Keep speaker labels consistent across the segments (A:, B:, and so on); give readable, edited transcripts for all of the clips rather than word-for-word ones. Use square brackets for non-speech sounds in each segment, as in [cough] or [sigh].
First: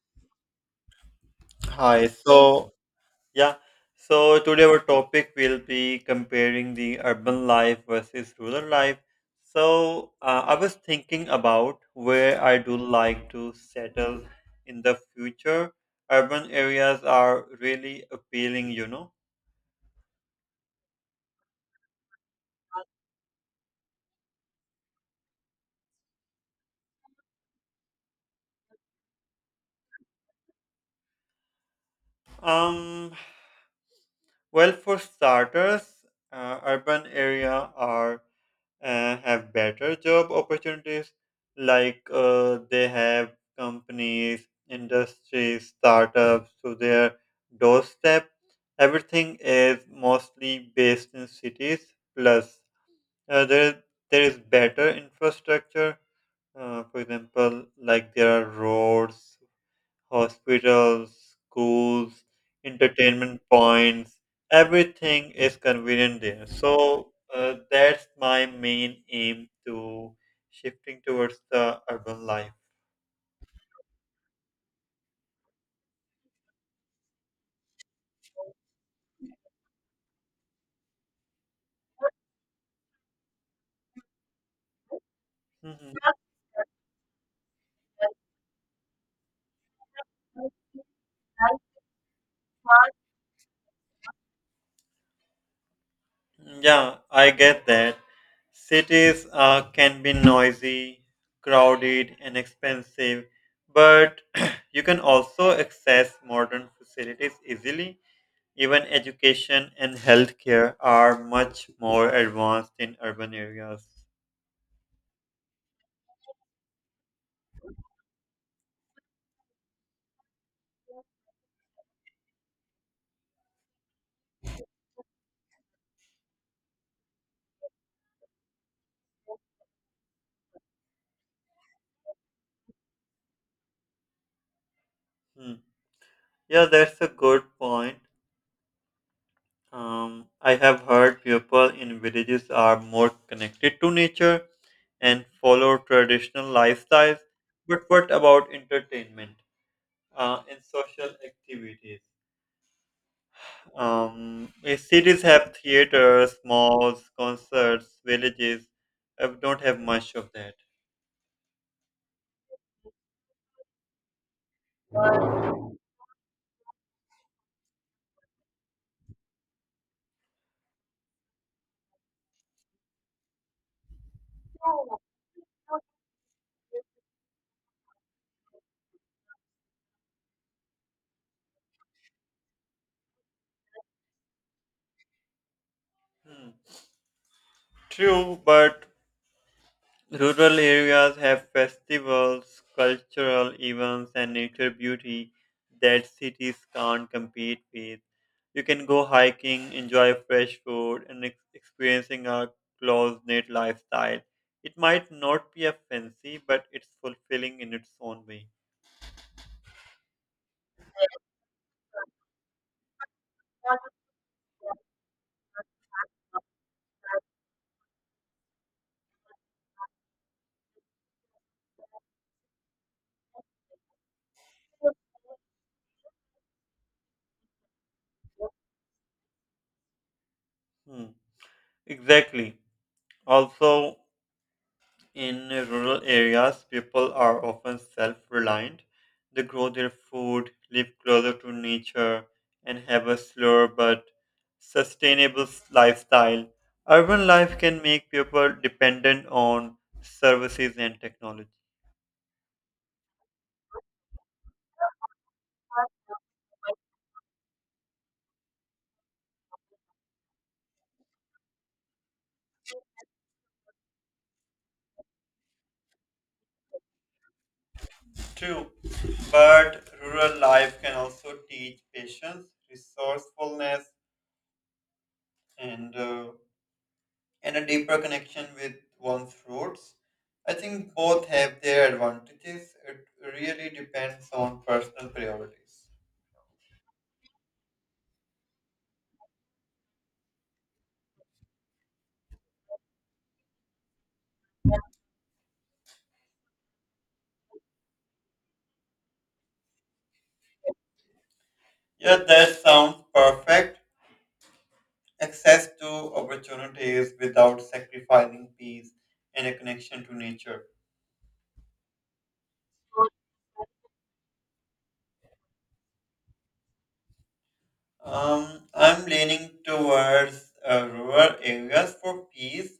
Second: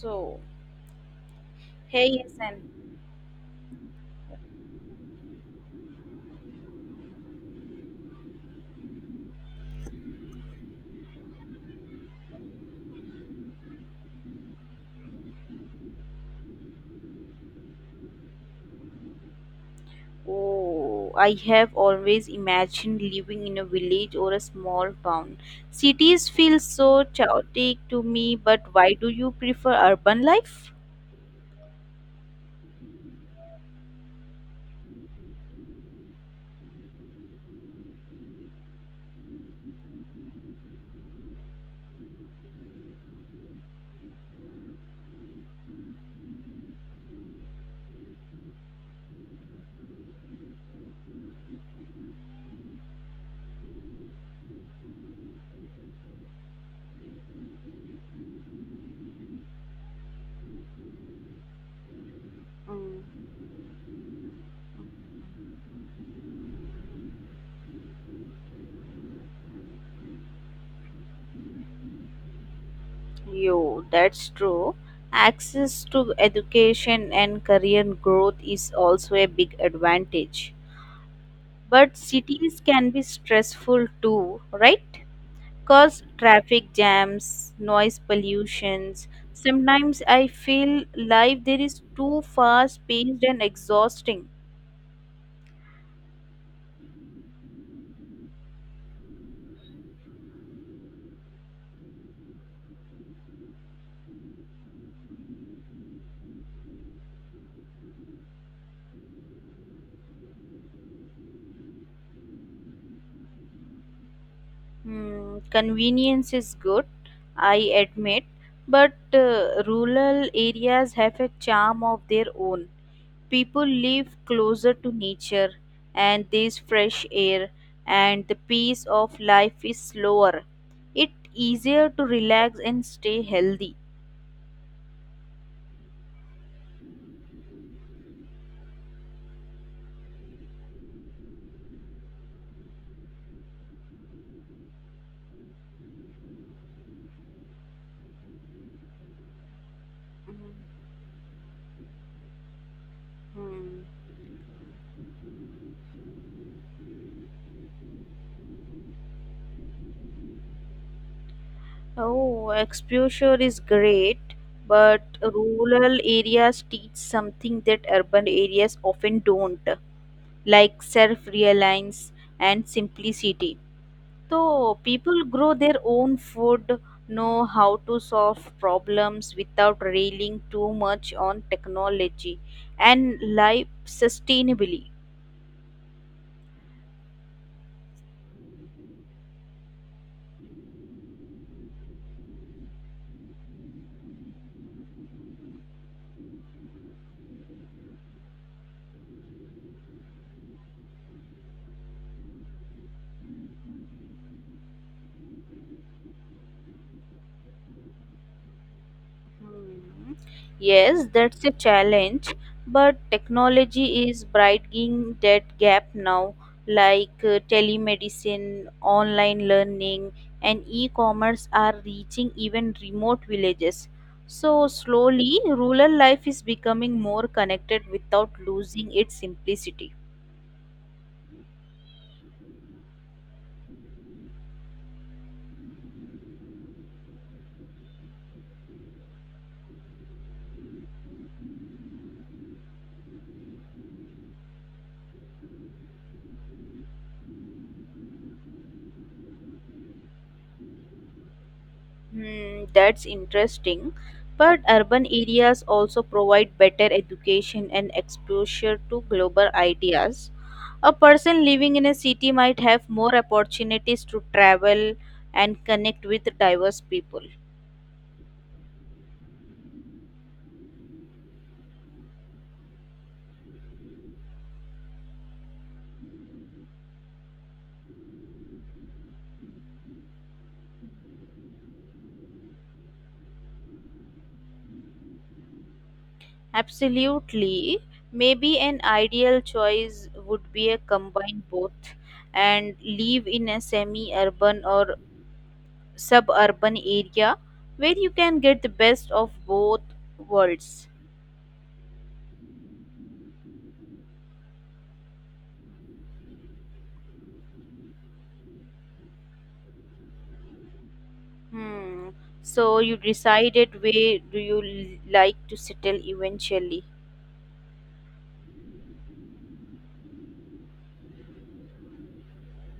A: So,
B: Hi.
A: hey,
B: So,
A: Yasin.
B: yeah. So today our topic will be comparing the urban life versus rural life. So I was thinking about where I do like to settle in the future. Urban areas are really appealing, you know.
A: Oh, I have always imagined living in a village or a small town. Cities feel so chaotic to me, but why do you prefer urban life?
B: Um, well, for starters, urban area are, have better job opportunities, like they have companies, industries, startups to their doorstep. Everything is mostly based in cities. Plus uh, there is there is better infrastructure. For example, like there are roads, hospitals, schools,
A: Mm.
B: entertainment points, everything is convenient there. So that's my main aim to shifting towards the urban life.
A: Yo, that's true. Access to education and career growth is also a big advantage. But cities can be stressful too, right?
B: Mhm.
A: Cause traffic jams, noise pollutions. Sometimes I
B: [laughs]
A: feel life there is too fast paced and exhausting.
B: Yeah, I get that. Cities can be noisy, crowded, and expensive, but [clears throat] you can also access modern facilities easily. Even education and healthcare are much more advanced in urban areas.
A: Hmm, convenience is good, I admit, but rural areas have a charm of their own. People live closer to nature and there's fresh air and the pace of life is slower. It's easier to relax and stay healthy.
B: Hmm. Yeah, that's a good point. I have heard people in villages are more connected to nature and follow traditional lifestyles. But what about entertainment and social activities?
A: Mhm.
B: Cities have theaters, malls, concerts. Villages, I don't have much of that.
A: Oh, exposure is great, but rural areas teach something that urban areas often don't, like self reliance and simplicity. So, people grow their own food, know how to solve problems without railing too much on technology, and live sustainably.
B: Hmm. True, but rural areas have festivals, cultural events, and nature beauty that cities can't compete with. You can go hiking, enjoy fresh food, and experiencing a close-knit lifestyle. It might not be a fancy, but it's fulfilling in its own way.
A: Hmm. Yes, that's a challenge, but technology is brightening that gap now, like telemedicine, online learning, and e-commerce are reaching even remote villages. So slowly, rural life is becoming more connected without losing its simplicity.
B: Hmm. Exactly. Also, in rural areas, people are often self reliant. They grow their food, live closer to nature, and have a slower but sustainable lifestyle. Urban life can make people dependent on services and technology.
A: Hmm, that's interesting. But urban areas also provide better education and exposure to global ideas. A person living in a city might have more opportunities to travel and connect with diverse people.
B: True, but rural life can also teach patience, resourcefulness, and uh, and a deeper connection with one's roots. I think both have their advantages. It really depends on personal priorities.
A: Absolutely. Maybe an ideal choice would be a combine both and live in a semi urban or suburban area where you can get the best of both worlds.
B: Yeah, that sounds perfect. Access to opportunities without sacrificing peace and a connection to nature.
A: Hmm. So you decided where do you like to settle eventually?
B: I'm leaning towards rural areas for peace,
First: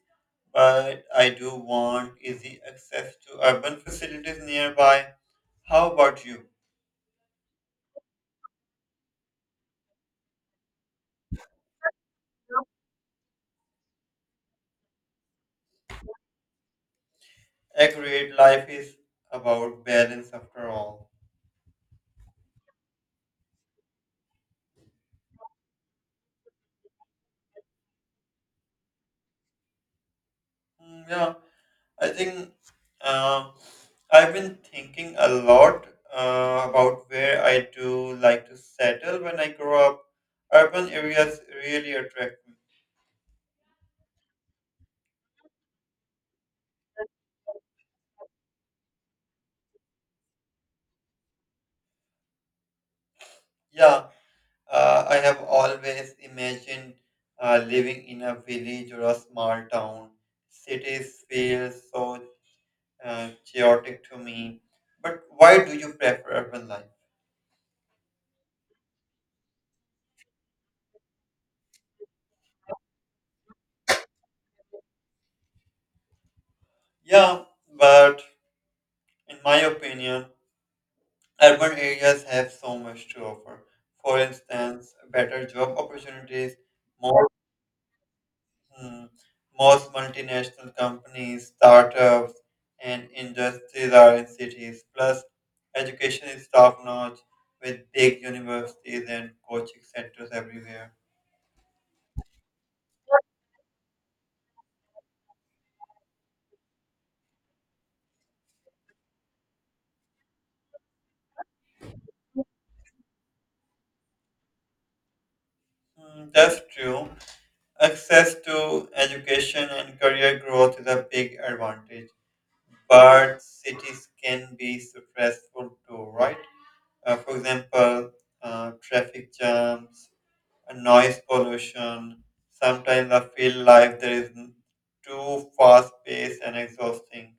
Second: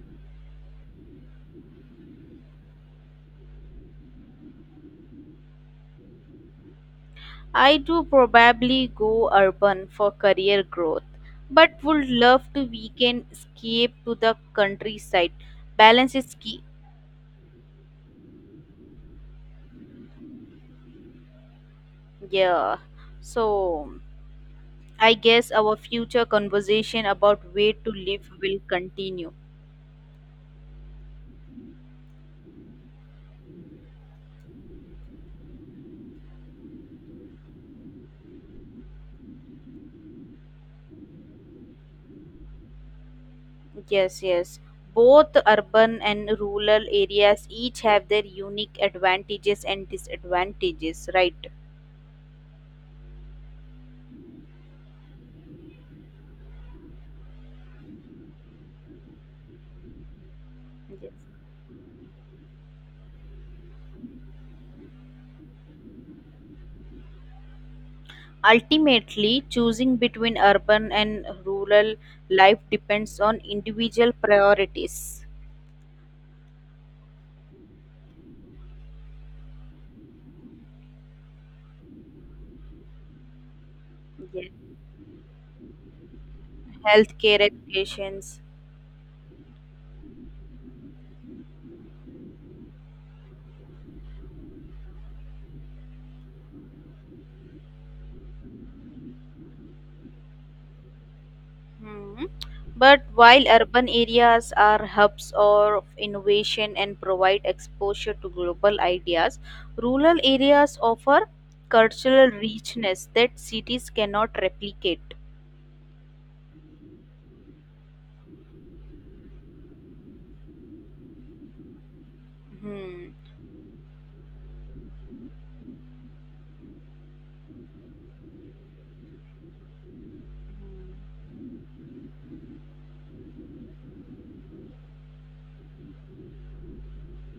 B: but I do want easy access to urban facilities nearby. How about you?
A: I do probably go urban for career growth, but would love to weekend escape to the countryside. Balance is key.
B: Accurate life is about balance after all.
A: Yeah. So I guess our future conversation about where to live will continue.
B: Mm, yeah, I think uh, I've been thinking a lot about where I do like to settle when I grow up. Urban areas really attract me.
A: Yes, yes. Both urban and rural areas each have their unique advantages and disadvantages, right?
B: Yeah, I have always imagined living in a village or a small town.
A: Yes.
B: Cities feel so chaotic to me. But why do you prefer urban life?
A: Ultimately, choosing between urban and rural life depends on individual priorities,
B: Yeah, but in my opinion, urban areas have so much to offer. For
A: yes,
B: instance, better job opportunities, more,
A: healthcare, educations.
B: mm, most multinational companies, startups, and industries are in cities. Plus, education is top notch with big universities and coaching centers everywhere.
A: Hmm. But while urban areas are hubs of innovation and provide exposure to global ideas, rural areas offer cultural richness that cities cannot replicate.
B: Mm, that's true. Access to education and career growth is a big advantage,
A: Hmm.
B: but cities can be stressful too, right? For example, traffic jams, noise pollution. Sometimes I feel life there is too fast paced and exhausting.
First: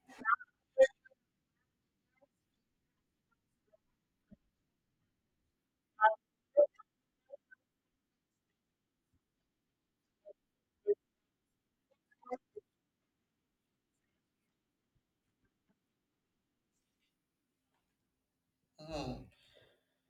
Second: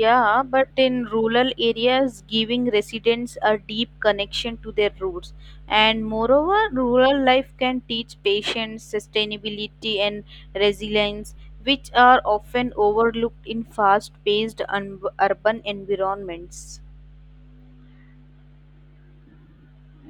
A: Yeah, but in rural areas, giving residents a deep connection to their roots. And moreover, rural life can teach patience, sustainability, and resilience, which are often overlooked in fast paced urban environments.
B: Hmm.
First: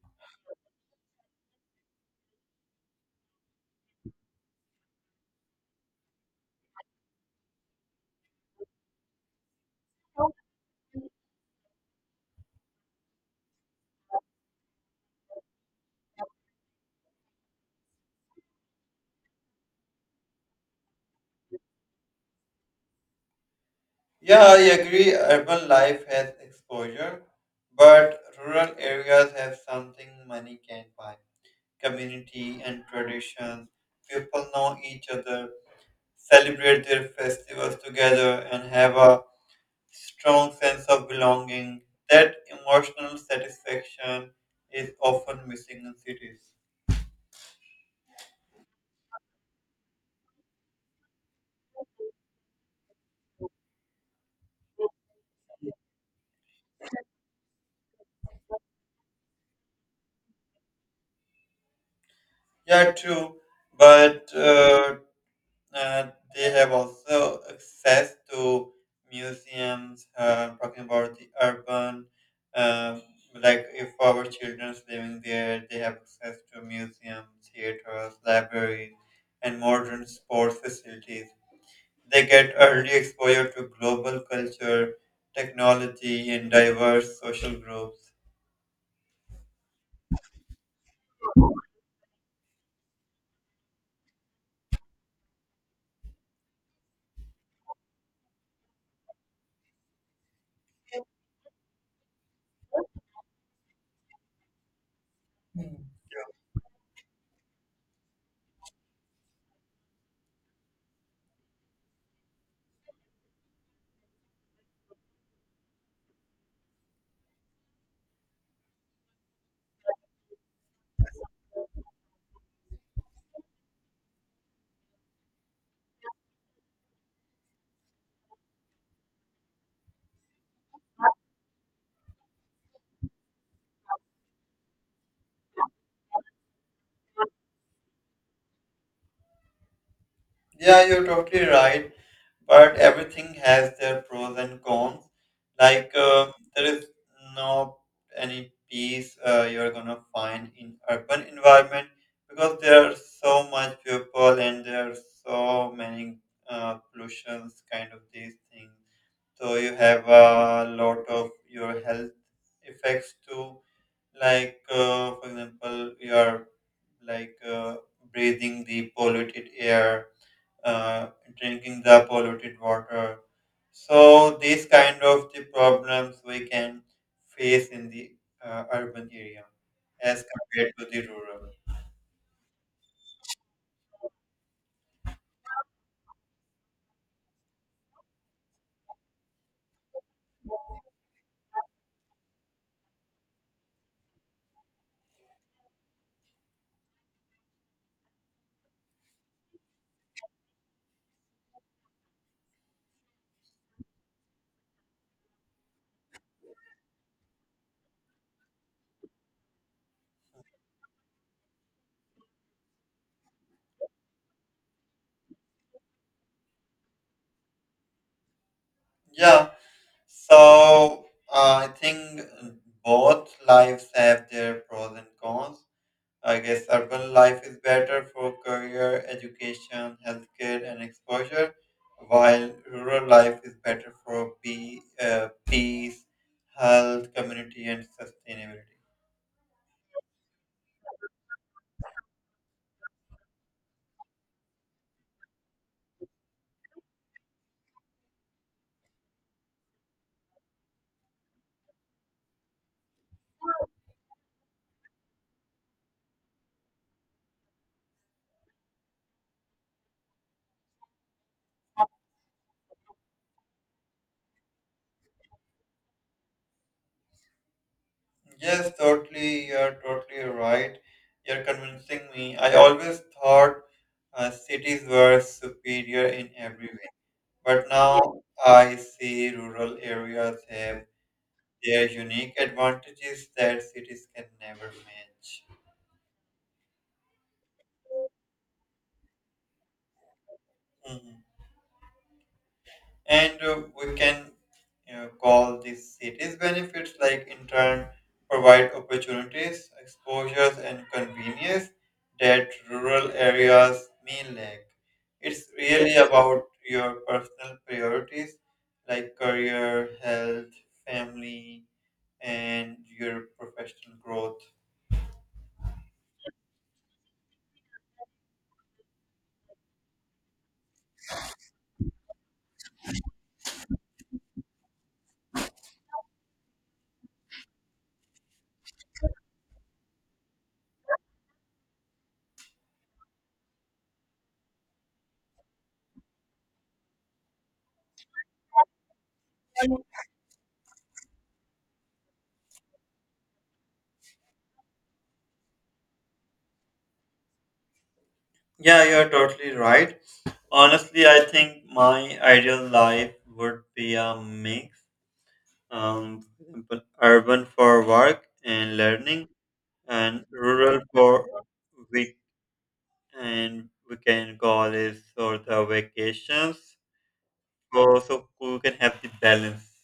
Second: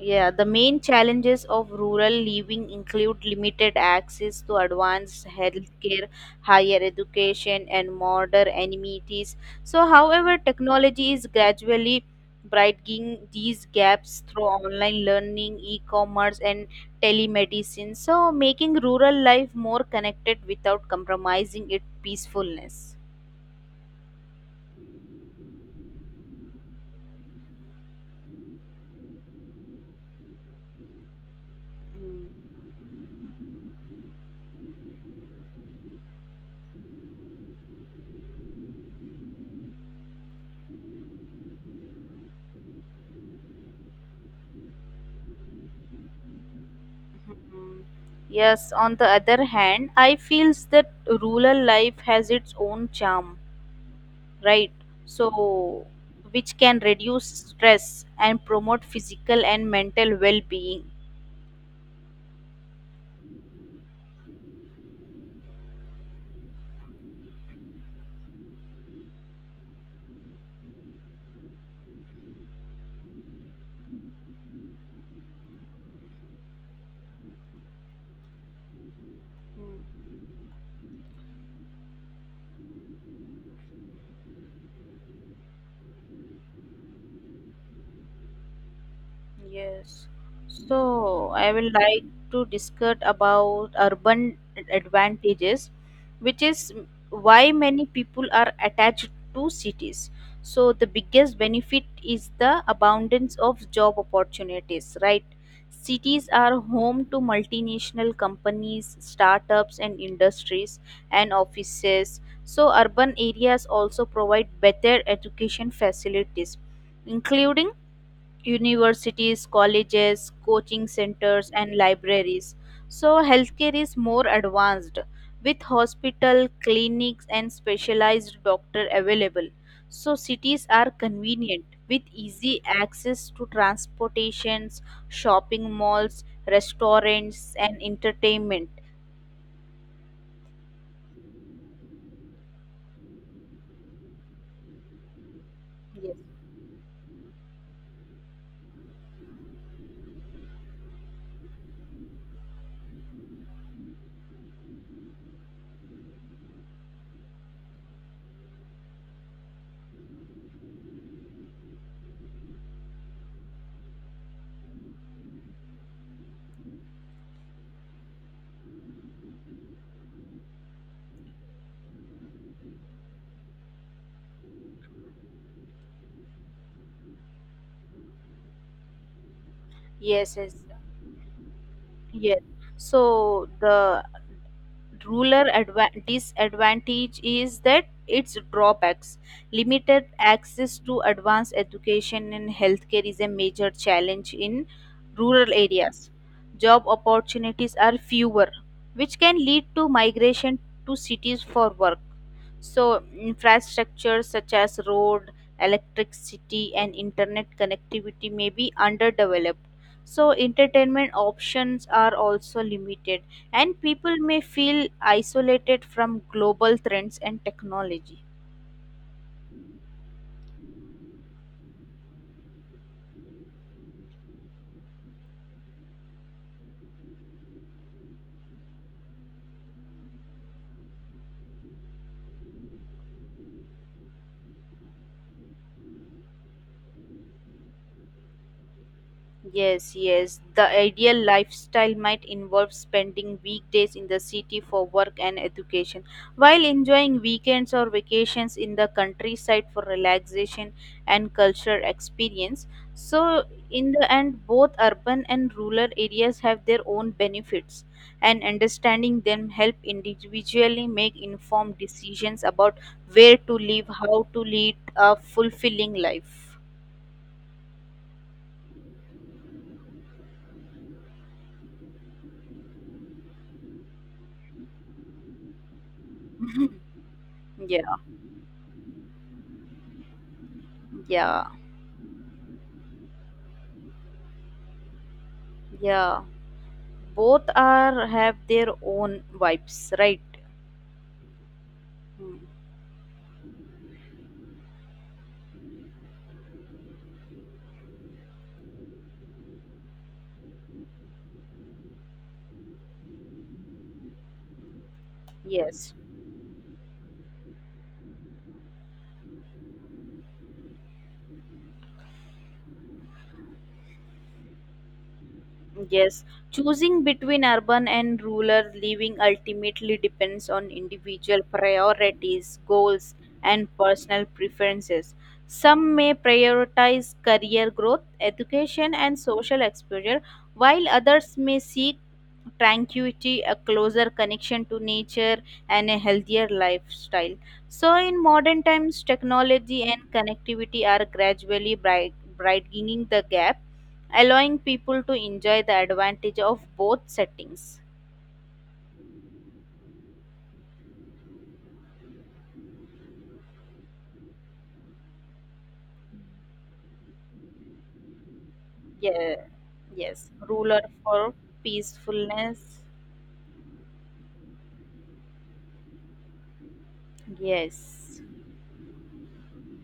A: Yeah, the main challenges of rural living include limited access to advanced healthcare, higher education, and modern amenities. So, however, technology is gradually brightening these gaps through online learning, e-commerce, and telemedicine. So, making rural life more connected without compromising its peacefulness.
B: Yeah, I agree. Urban life has exposure, but rural areas have something money can't buy:
A: Mm.
B: community and tradition. People know each other, celebrate their festivals together, and have a strong sense of belonging. That emotional satisfaction is often missing in cities.
A: Yes, on the other hand, I feels that rural life has its own charm, right? So which can reduce stress and promote physical and mental well-being.
B: Yeah, true, but uh, they have also access to museums. Talking about the urban, um, like if our children's living there, they have access to museums, theaters, libraries, and
A: Mm.
B: modern sports facilities. They get early exposure to global culture, technology, and diverse social groups.
A: Yes. So I will like to discuss about urban advantages, which is why many people are attached to cities. So the biggest benefit is the abundance of job opportunities, right?
B: Hmm.
A: Cities are home to multinational companies, startups and industries and offices. So urban areas also provide better education facilities, including universities, colleges, coaching centers, and libraries. So, healthcare is more advanced with hospital, clinics, and specialized doctor available. So, cities are convenient with easy access to transportations, shopping malls, restaurants, and entertainment.
B: Yeah, you're totally right, but everything has their pros and cons. Like,
A: Yes,
B: there is no any peace you're gonna find in urban environment, because there are so much people and there are so many pollutions, kind of these things. So you have a lot of your health effects too, like for example you are like, breathing the polluted air, uh, drinking the polluted water. So these kind of the problems we can face in the urban area as
A: yes, yes.
B: compared to the rural.
A: Yes. So, the ruler disadvantage is that its drawbacks limited access to advanced education and healthcare is a major challenge in rural areas. Job opportunities are fewer, which can lead to migration to cities for work. So infrastructure such as road, electricity and internet connectivity may be underdeveloped. So entertainment options are also limited and people may feel isolated from global trends and technology.
B: Yeah. So I think both lives have their pros and cons. I guess urban life is better for career, education, healthcare, and exposure, while rural life is better for peace, health, community, and sustainability.
A: Yes, yes. The ideal lifestyle might involve spending weekdays in the city for work and education, while enjoying weekends or vacations in the countryside for relaxation and cultural experience. So, in the end, both urban and rural areas have their own benefits, and understanding them help individually make informed decisions about where to live, how to lead a fulfilling life.
B: Yes, totally. You're totally right. You're convincing me. I always thought cities were superior in every way,
A: [laughs]
B: but
A: yeah,
B: now I see rural areas have
A: yeah,
B: their unique advantages that cities can never match.
A: yeah. Both are have their own vibes, right?
B: Mm-hmm.
A: Mm.
B: And we can, you know, call these cities benefits like in turn provide opportunities, exposures, and convenience that rural areas may lack. It's
A: Yes.
B: really about your personal priorities, like career, health, family, and your professional growth.
A: Yes, choosing between urban and rural living ultimately depends on individual priorities, goals, and personal preferences. Some may prioritize career growth, education, and social exposure, while others may seek tranquility, a closer connection to nature, and a healthier lifestyle. So, in modern times, technology and connectivity are gradually widening the gap, allowing people to enjoy the advantage of both settings.
B: Yeah, you're totally right. Honestly, I think my ideal life would be a mix. um, but urban for work and learning,
A: Yeah,
B: and
A: yes,
B: rural
A: ruler
B: for
A: for
B: week
A: peacefulness.
B: and weekend goals or the vacations. So,
A: Yes,
B: so we can have the balance.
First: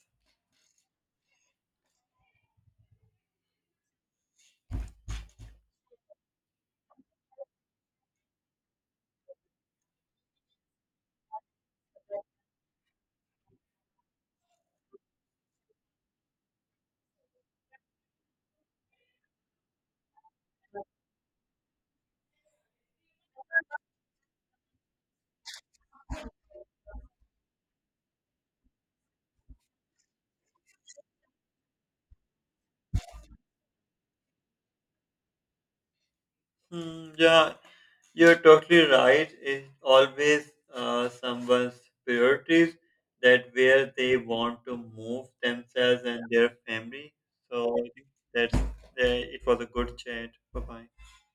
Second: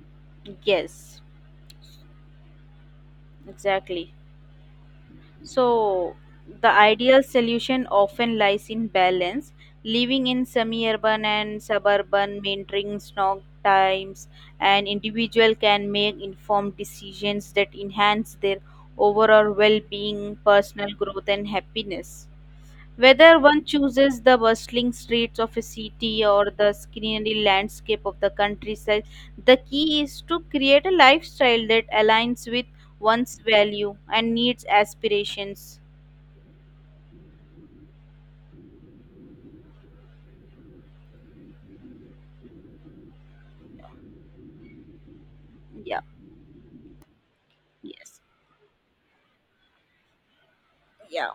A: yes, exactly. So, the ideal solution often lies in balance, living in semi urban and suburban, maintaining snog times, and individual can make informed decisions that enhance their overall well being, personal growth, and happiness. Whether one chooses the bustling streets of a city or the scenery landscape of the countryside, the key is to create a lifestyle that aligns with one's value and needs aspirations.
B: Hmm, yeah, you're totally right. It's always someone's priorities that where they want to move
A: Yeah,
B: themselves and their family. So I think
A: yes.
B: that's it was a good chat. Bye bye.
A: Yeah.